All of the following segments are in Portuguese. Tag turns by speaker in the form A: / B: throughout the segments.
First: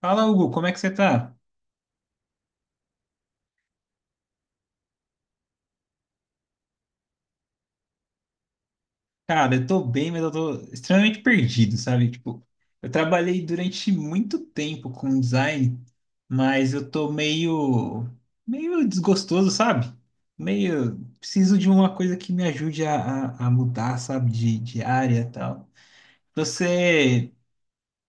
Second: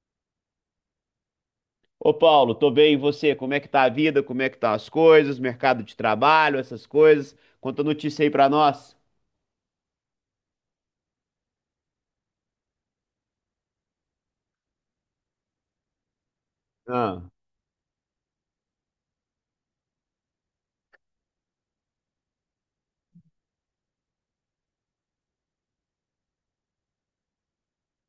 A: Fala, Hugo, como é que você tá?
B: Ô Paulo, tô bem, e você? Como é que tá a vida? Como é que tá as coisas? Mercado de trabalho, essas coisas? Conta notícia aí pra nós.
A: Cara, eu tô bem, mas eu tô extremamente perdido, sabe? Tipo, eu trabalhei durante muito tempo com design, mas eu tô
B: Ah.
A: meio, meio desgostoso, sabe? Meio, preciso de uma coisa que me ajude a mudar, sabe? De área e tal. Você,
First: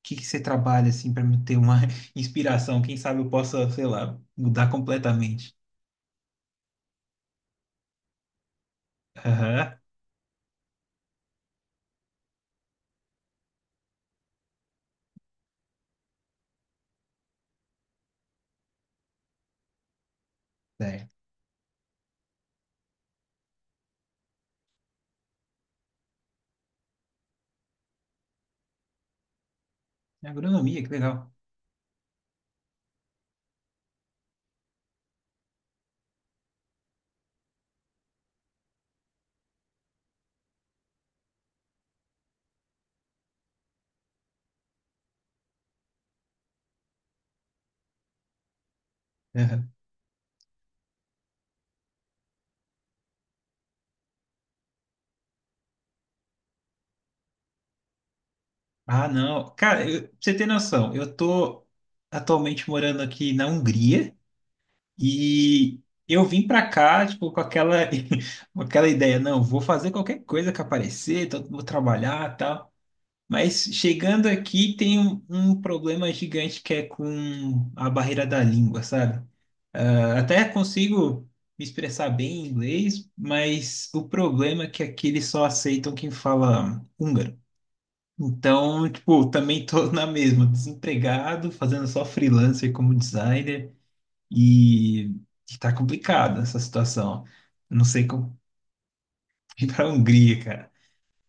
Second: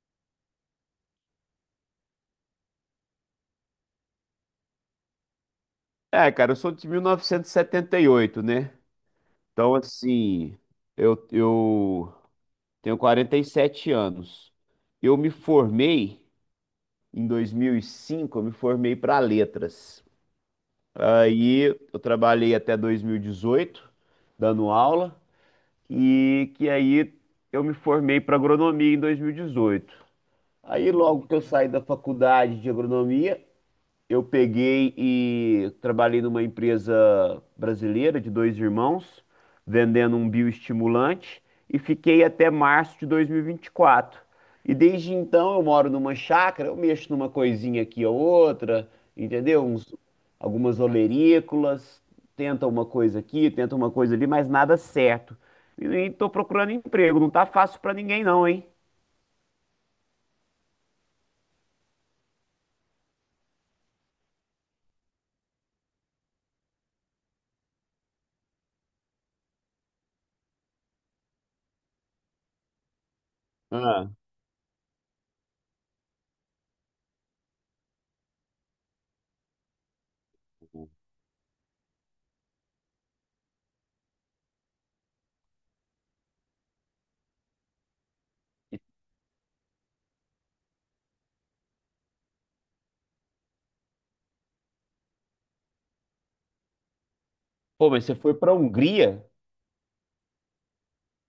A: o que que você trabalha, assim, pra me ter uma inspiração? Quem sabe eu possa, sei lá, mudar completamente.
B: É, cara, eu sou de mil novecentos e setenta e oito, né? Então,
A: Aham,
B: assim, eu tenho 47 anos. Eu me formei em 2005. Eu me formei para letras.
A: certo.
B: Aí eu trabalhei até 2018 dando aula, e que aí eu me formei para agronomia em 2018.
A: Agronomia, que
B: Aí, logo
A: legal.
B: que eu saí da faculdade de agronomia, eu peguei e trabalhei numa empresa brasileira de dois irmãos, vendendo um bioestimulante, e fiquei até março de 2024. E vinte e quatro. E desde então eu moro numa chácara, eu mexo numa coisinha aqui ou outra, entendeu? Algumas olerícolas, tenta uma coisa aqui, tenta uma coisa ali, mas nada certo. E tô procurando emprego, não tá fácil pra ninguém não, hein?
A: Ah, não. Cara, pra você ter noção, eu tô atualmente morando aqui na Hungria e eu vim pra cá, tipo, com aquela, com aquela ideia, não, vou fazer qualquer coisa que aparecer, então vou trabalhar e tal. Mas
B: Ah.
A: chegando aqui tem um problema gigante que é com a barreira da língua, sabe? Ah, até consigo me expressar bem em inglês, mas o problema é que aqui eles só aceitam quem fala húngaro. Então, tipo, também tô na mesma, desempregado, fazendo só freelancer como designer e e tá complicada essa situação. Não
B: Pô, mas
A: sei
B: você foi
A: como
B: pra Hungria?
A: ir para a Hungria, cara.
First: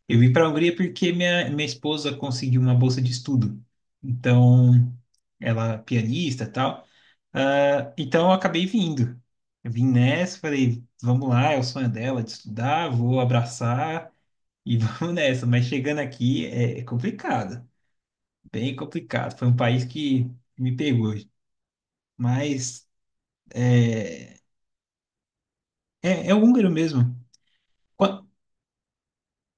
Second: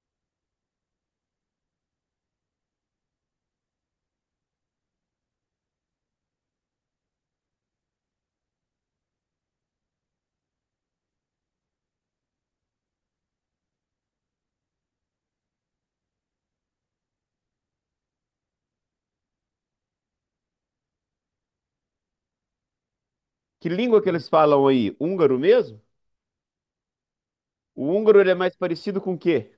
A: Eu vim para a Hungria porque minha esposa conseguiu uma bolsa de estudo. Então, ela é pianista e tal. Ah, então, eu acabei vindo. Eu vim nessa, falei, vamos lá, é o sonho dela de estudar, vou abraçar e vamos nessa. Mas chegando aqui é complicado. Bem complicado. Foi um país que me pegou. Mas
B: Que língua que eles
A: é,
B: falam aí? Húngaro mesmo?
A: é o húngaro mesmo.
B: O húngaro
A: Qua-
B: ele é mais parecido com o quê?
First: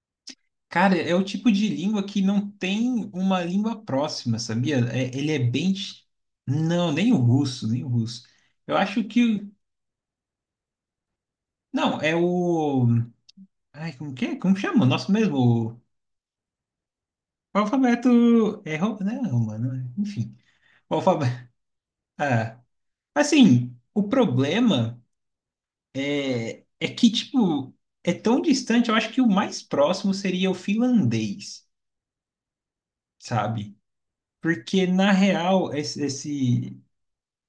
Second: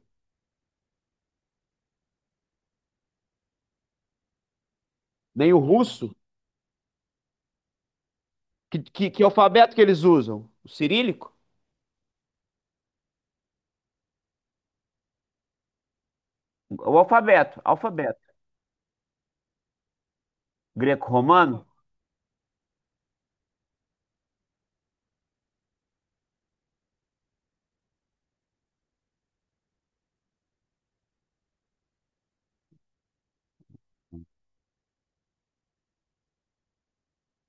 A: Cara, é o tipo de língua que não tem uma língua próxima, sabia? Ele é
B: Nem o
A: bem.
B: russo?
A: Não, nem o russo, nem o russo. Eu
B: Que,
A: acho
B: que, que
A: que.
B: alfabeto que eles usam? O cirílico?
A: Não, é o. Ai, como que é? Como chama? Nosso mesmo. O
B: O
A: o
B: alfabeto, alfabeto.
A: alfabeto. É, né? Romano, né? Enfim. O alfabeto.
B: Greco-romano?
A: Ah, assim, o problema. É que, tipo, é tão distante, eu acho que o mais próximo seria o finlandês, sabe? Porque, na real, esse, esse,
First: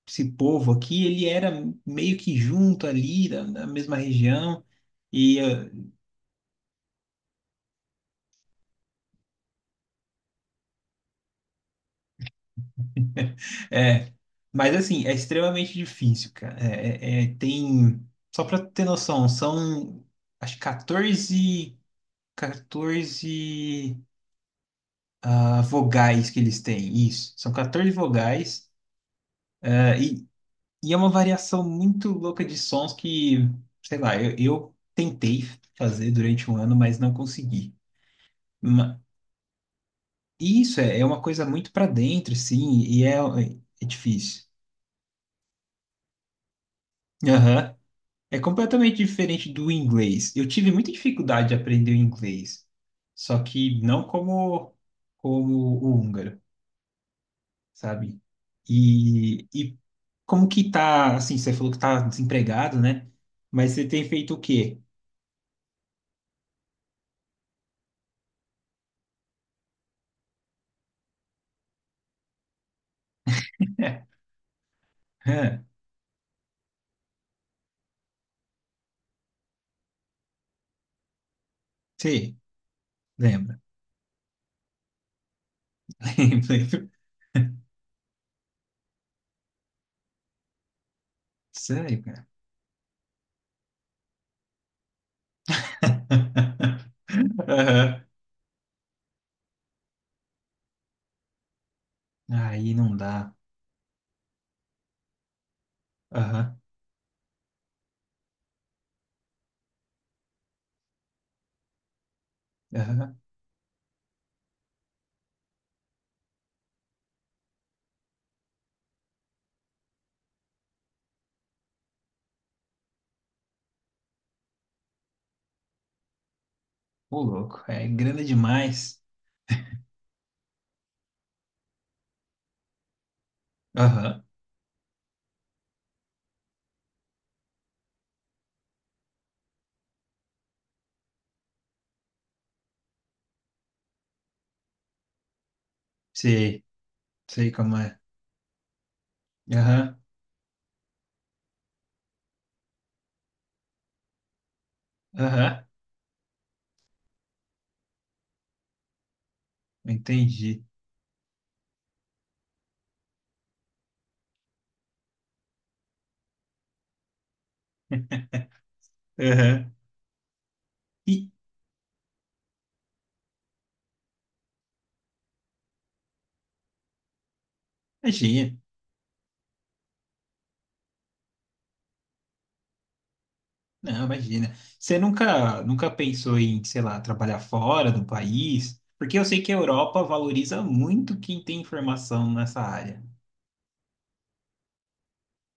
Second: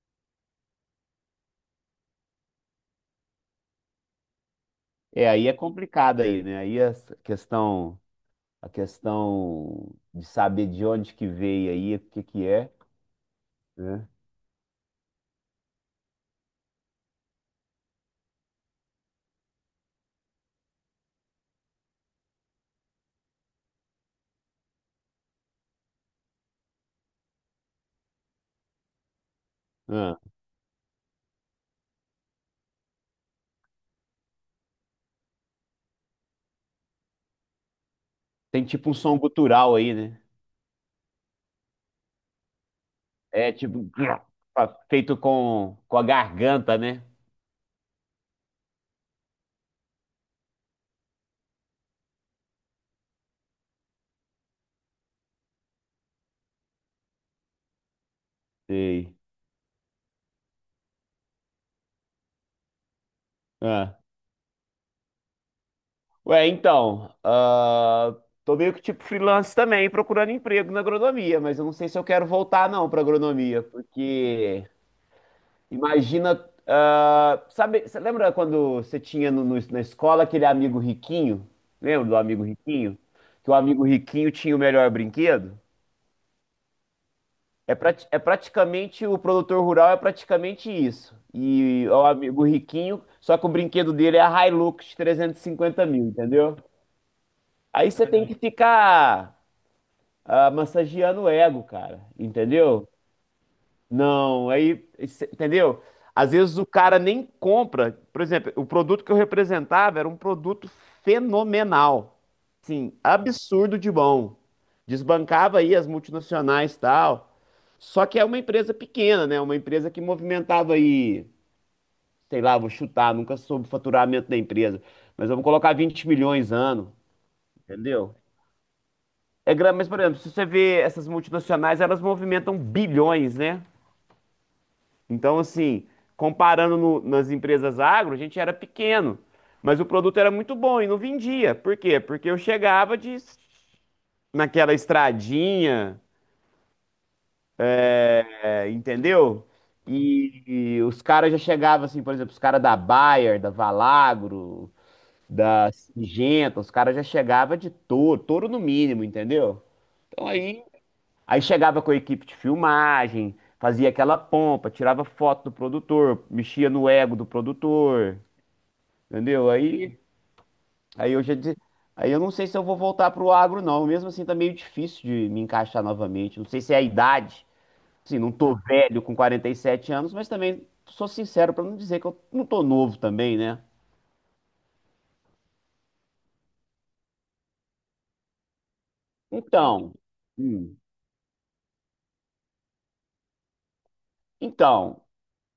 A: esse povo aqui, ele era meio que junto ali, da mesma região,
B: É,
A: e...
B: aí é complicado aí, né? Aí questão, a questão de saber de onde que veio aí, o que que é, né?
A: é, mas, assim, é extremamente difícil, cara. É, tem... Só pra ter noção, são, acho que 14 14 vogais que eles têm, isso. São 14 vogais.
B: Ah,
A: E é uma variação muito louca de sons que, sei lá, eu tentei fazer durante um ano, mas não consegui.
B: tem tipo um
A: Ma-
B: som gutural aí, né?
A: e isso é uma coisa muito pra dentro, sim, e é,
B: É
A: é
B: tipo
A: difícil.
B: feito com a garganta, né?
A: Aham. É completamente diferente do inglês. Eu tive muita dificuldade de aprender o inglês, só que não como o húngaro, sabe?
B: Sei.
A: E como que tá, assim, você falou que tá desempregado, né? Mas você
B: Ah.
A: tem feito o quê?
B: Ué, então, ah, tô meio que tipo freelance também, procurando emprego na agronomia, mas eu não sei se eu quero voltar não para agronomia, porque imagina, ah, sabe, você lembra quando você tinha na escola aquele amigo riquinho? Lembra do
A: Sim,
B: amigo riquinho? Que o
A: lembra.
B: amigo riquinho tinha o melhor brinquedo?
A: Lembro, lembro.
B: É praticamente, o produtor rural é praticamente isso. E
A: Sério,
B: o
A: cara.
B: amigo riquinho, só que o brinquedo dele é a Hilux de 350 mil, entendeu? Aí
A: Aham.
B: você tem que ficar massageando o ego, cara,
A: Aí
B: entendeu?
A: não dá.
B: Não, aí, isso, entendeu? Às vezes
A: Aham,
B: o cara nem compra. Por exemplo, o produto que eu representava era um produto fenomenal. Sim,
A: aham.
B: absurdo de bom. Desbancava aí as multinacionais e tal. Só que é uma empresa pequena, né? Uma empresa que movimentava aí, sei lá, vou chutar, nunca soube o faturamento da empresa, mas vamos colocar 20 milhões ano,
A: Ô, louco, é
B: entendeu?
A: grana demais.
B: É grande, mas, por exemplo, se você vê essas multinacionais, elas movimentam bilhões, né?
A: Aham,
B: Então, assim, comparando nas empresas agro, a gente era pequeno, mas o produto era muito bom e não vendia. Por quê? Porque eu chegava de, naquela estradinha,
A: sei, sei como é.
B: é, entendeu?
A: Aham,
B: E, e os caras já chegavam, assim, por exemplo, os caras da Bayer, da Valagro,
A: aham.
B: da Singenta, os caras já chegavam de touro, touro no mínimo, entendeu? Então
A: Entendi.
B: aí Aí chegava com a equipe de filmagem, fazia aquela pompa, tirava foto do produtor, mexia no ego do produtor, entendeu?
A: Aham.
B: Aí, aí eu
A: E
B: já disse, aí eu não sei se eu vou voltar pro agro não, mesmo assim tá meio difícil de me encaixar novamente. Não sei se é a idade, assim, não
A: imagina.
B: tô velho com 47 anos, mas também sou sincero pra não dizer que eu não tô novo também, né?
A: Não, imagina. Você nunca pensou em, sei lá, trabalhar fora do país? Porque eu sei que a
B: Então,
A: Europa valoriza
B: hum,
A: muito quem tem informação nessa área.
B: então,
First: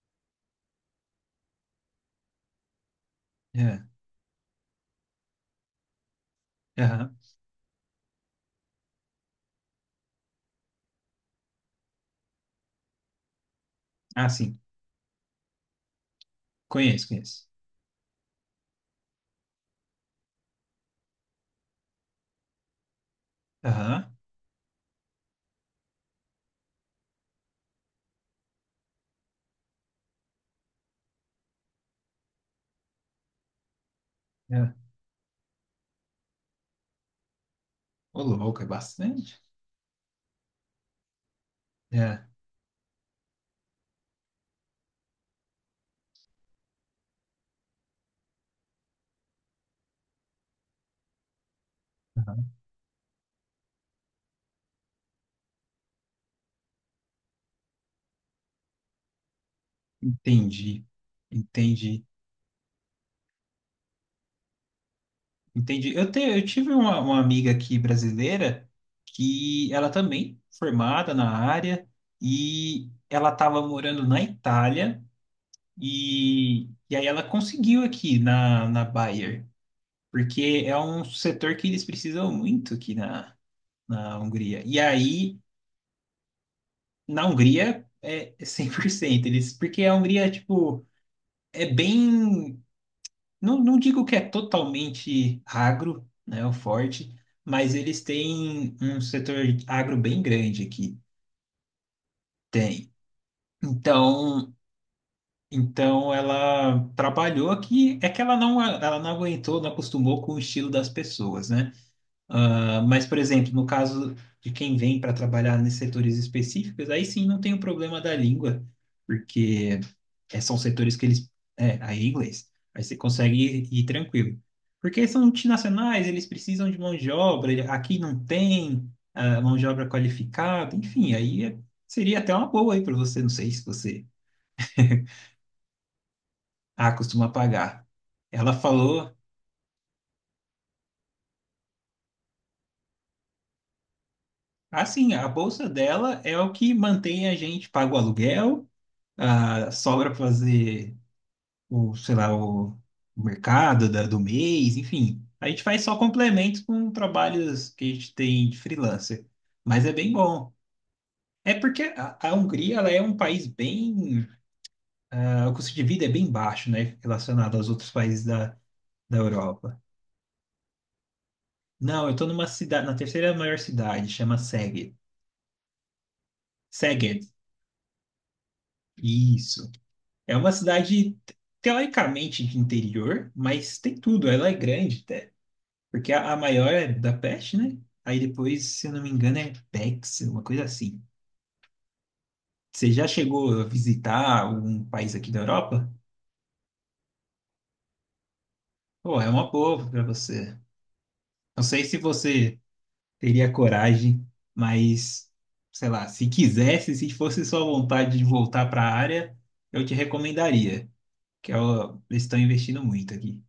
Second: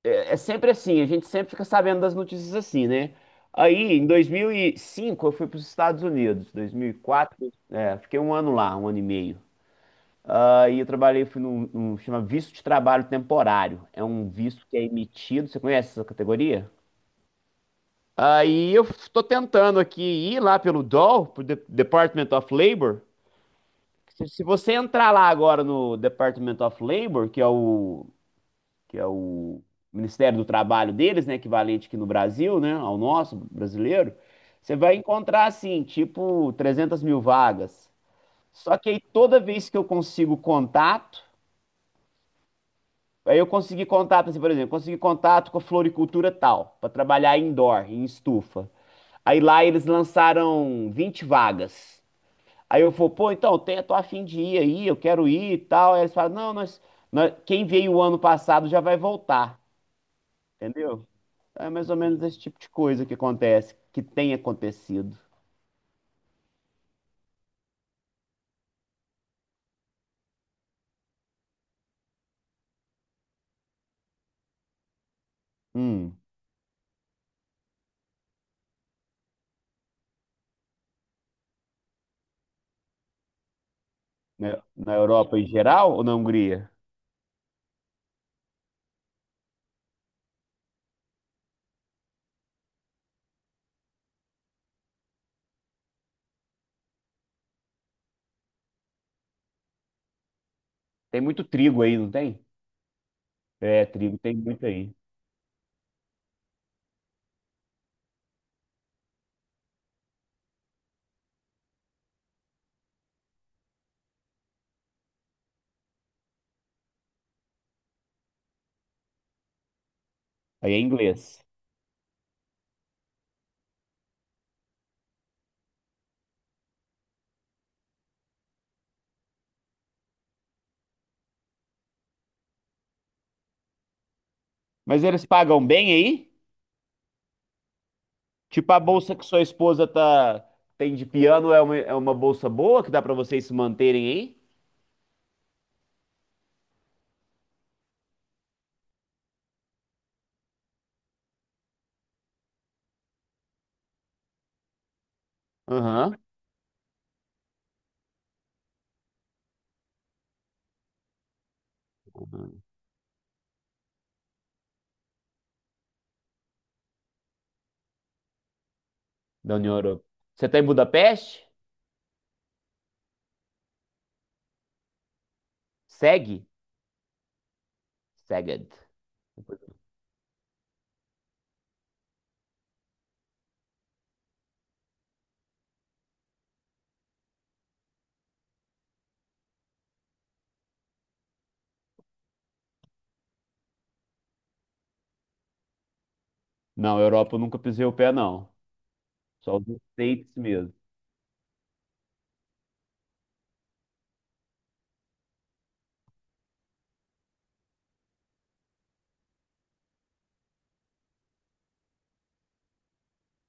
B: é sempre assim, a gente sempre fica sabendo das notícias assim, né?
A: É,
B: Aí, em 2005, eu fui para os Estados Unidos,
A: aham.
B: 2004, é, fiquei um ano lá, um ano e meio. Aí eu trabalhei, fui chama visto de trabalho temporário. É
A: Ah,
B: um
A: sim.
B: visto que é emitido, você conhece essa categoria?
A: Conheço, conheço.
B: Aí eu estou tentando aqui ir lá pelo DOL, pro Department of Labor. Se você entrar lá agora no Department of Labor, que é o Ministério do Trabalho deles, né, equivalente aqui no Brasil, né, ao nosso brasileiro, você
A: É.
B: vai encontrar assim, tipo 300 mil vagas.
A: Ô, louco, é
B: Só que aí toda
A: bastante.
B: vez que eu consigo contato,
A: É.
B: aí eu consegui contato, assim, por exemplo, consegui contato com a floricultura tal, para trabalhar indoor, em estufa. Aí lá eles lançaram 20 vagas.
A: Aham.
B: Aí eu falo, pô, então, tô a de ir aí, eu quero ir e tal. Aí eles falam, não, quem veio o ano passado já vai voltar,
A: Entendi.
B: entendeu? É mais ou
A: Entendi.
B: menos esse tipo de coisa que acontece, que tem acontecido.
A: Entendi. Eu tive uma amiga aqui brasileira que ela também formada na área e ela estava morando na Itália
B: Hum,
A: e aí ela conseguiu aqui na Bayer, porque é um setor que eles precisam muito aqui na
B: na,
A: Hungria. E
B: na Europa
A: aí,
B: em geral ou na Hungria?
A: na Hungria, é 100% eles, porque a Hungria, tipo, é bem. Não, digo que é totalmente agro, né, o forte, mas eles têm um setor agro bem grande aqui.
B: Tem muito trigo aí, não tem?
A: Tem.
B: É, trigo tem
A: Então,
B: muito aí.
A: então ela trabalhou aqui, é que ela não aguentou, não acostumou com o estilo das pessoas, né? Ah, mas, por exemplo, no caso de quem vem para trabalhar nesses setores específicos, aí sim não tem o problema da língua, porque é, são
B: Aí é
A: setores que eles.
B: inglês.
A: É, aí é inglês. Aí você consegue ir tranquilo. Porque são multinacionais, eles precisam de mão de obra, aqui não tem mão de obra qualificada, enfim, seria até uma boa aí para você, não sei se você
B: Mas eles pagam bem aí?
A: ah, costuma pagar. Ela
B: Tipo a
A: falou,
B: bolsa que sua esposa tá tem de piano é uma bolsa boa que dá pra vocês se manterem aí?
A: assim, a bolsa dela é o que mantém a gente, paga o aluguel. Ah, sobra para fazer o, sei lá, o mercado do mês, enfim. A gente faz só
B: Aham.
A: complementos com trabalhos que a gente tem de freelancer. Mas é bem bom. É porque a Hungria, ela é um país bem... ah, o custo de vida é bem baixo, né? Relacionado aos outros países da
B: Da União
A: Europa.
B: Europeia. Você tá em Budapeste?
A: Não, eu tô numa cidade, na terceira maior cidade, chama Szeged.
B: Segue?
A: Szeged,
B: Seged.
A: isso. É uma cidade teoricamente de interior, mas tem tudo. Ela é grande, porque a maior é da Peste, né? Aí depois, se eu não me engano, é Pex, uma coisa assim. Você já chegou a visitar algum país aqui da Europa?
B: Não, Europa eu nunca pisei o pé, não.
A: Pô, é uma
B: Só os
A: boa para
B: States
A: você.
B: mesmo.
A: Não sei se você teria coragem, mas sei lá, se quisesse, se fosse sua vontade de voltar para a área, eu te recomendaria, que é eles estão investindo muito aqui.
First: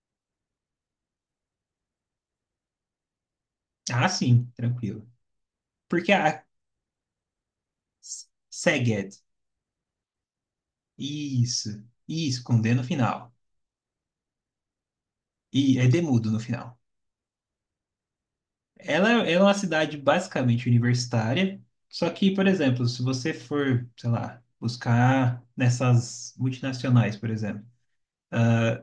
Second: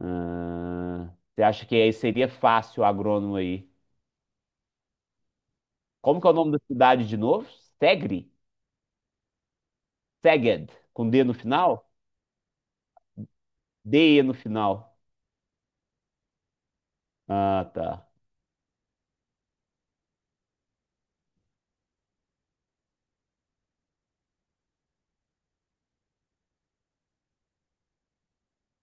B: Ah, você acha que aí seria fácil o agrônomo aí?
A: Ah, sim, tranquilo. Porque
B: Como que é o
A: a
B: nome da cidade de novo? Segre?
A: Szeged,
B: Seged, com D no final?
A: isso, com D no final.
B: DE no final.
A: E é demudo no final.
B: Ah, tá.
A: Ela é uma cidade basicamente universitária, só que, por exemplo, se você for, sei lá, buscar nessas multinacionais, por exemplo,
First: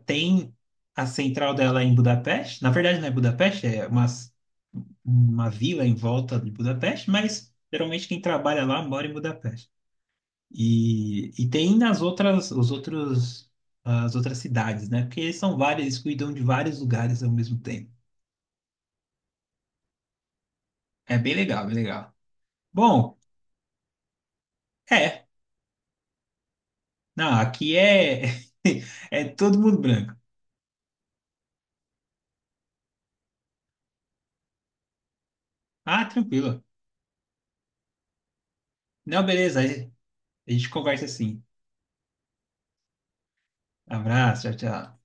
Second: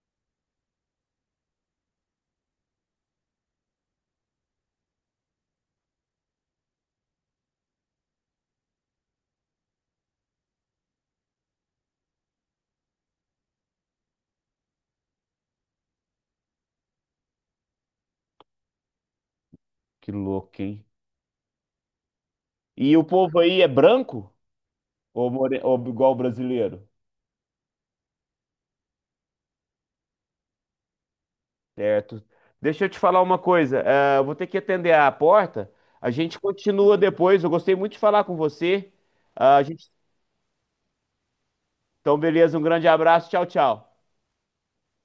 A: tem a central dela em Budapeste. Na verdade, não é Budapeste, é uma vila em volta de Budapeste, mas geralmente quem trabalha lá mora em Budapeste. E tem nas outras, os outros, as outras cidades, né? Porque eles são vários, eles cuidam de vários lugares ao mesmo tempo.
B: Que louco, hein?
A: É bem legal, bem legal.
B: E o
A: Bom,
B: povo aí é branco?
A: é.
B: Ou, more... ou igual o brasileiro?
A: Não, aqui é, é todo mundo branco.
B: Certo. Deixa eu te falar uma coisa. Eu vou ter que atender a porta.
A: Ah,
B: A gente
A: tranquilo.
B: continua depois. Eu gostei muito de falar com você.
A: Não,
B: Ah,
A: beleza.
B: a gente...
A: Aí a gente conversa assim.
B: Então, beleza. Um grande abraço. Tchau, tchau.
A: Abraço, tchau, tchau.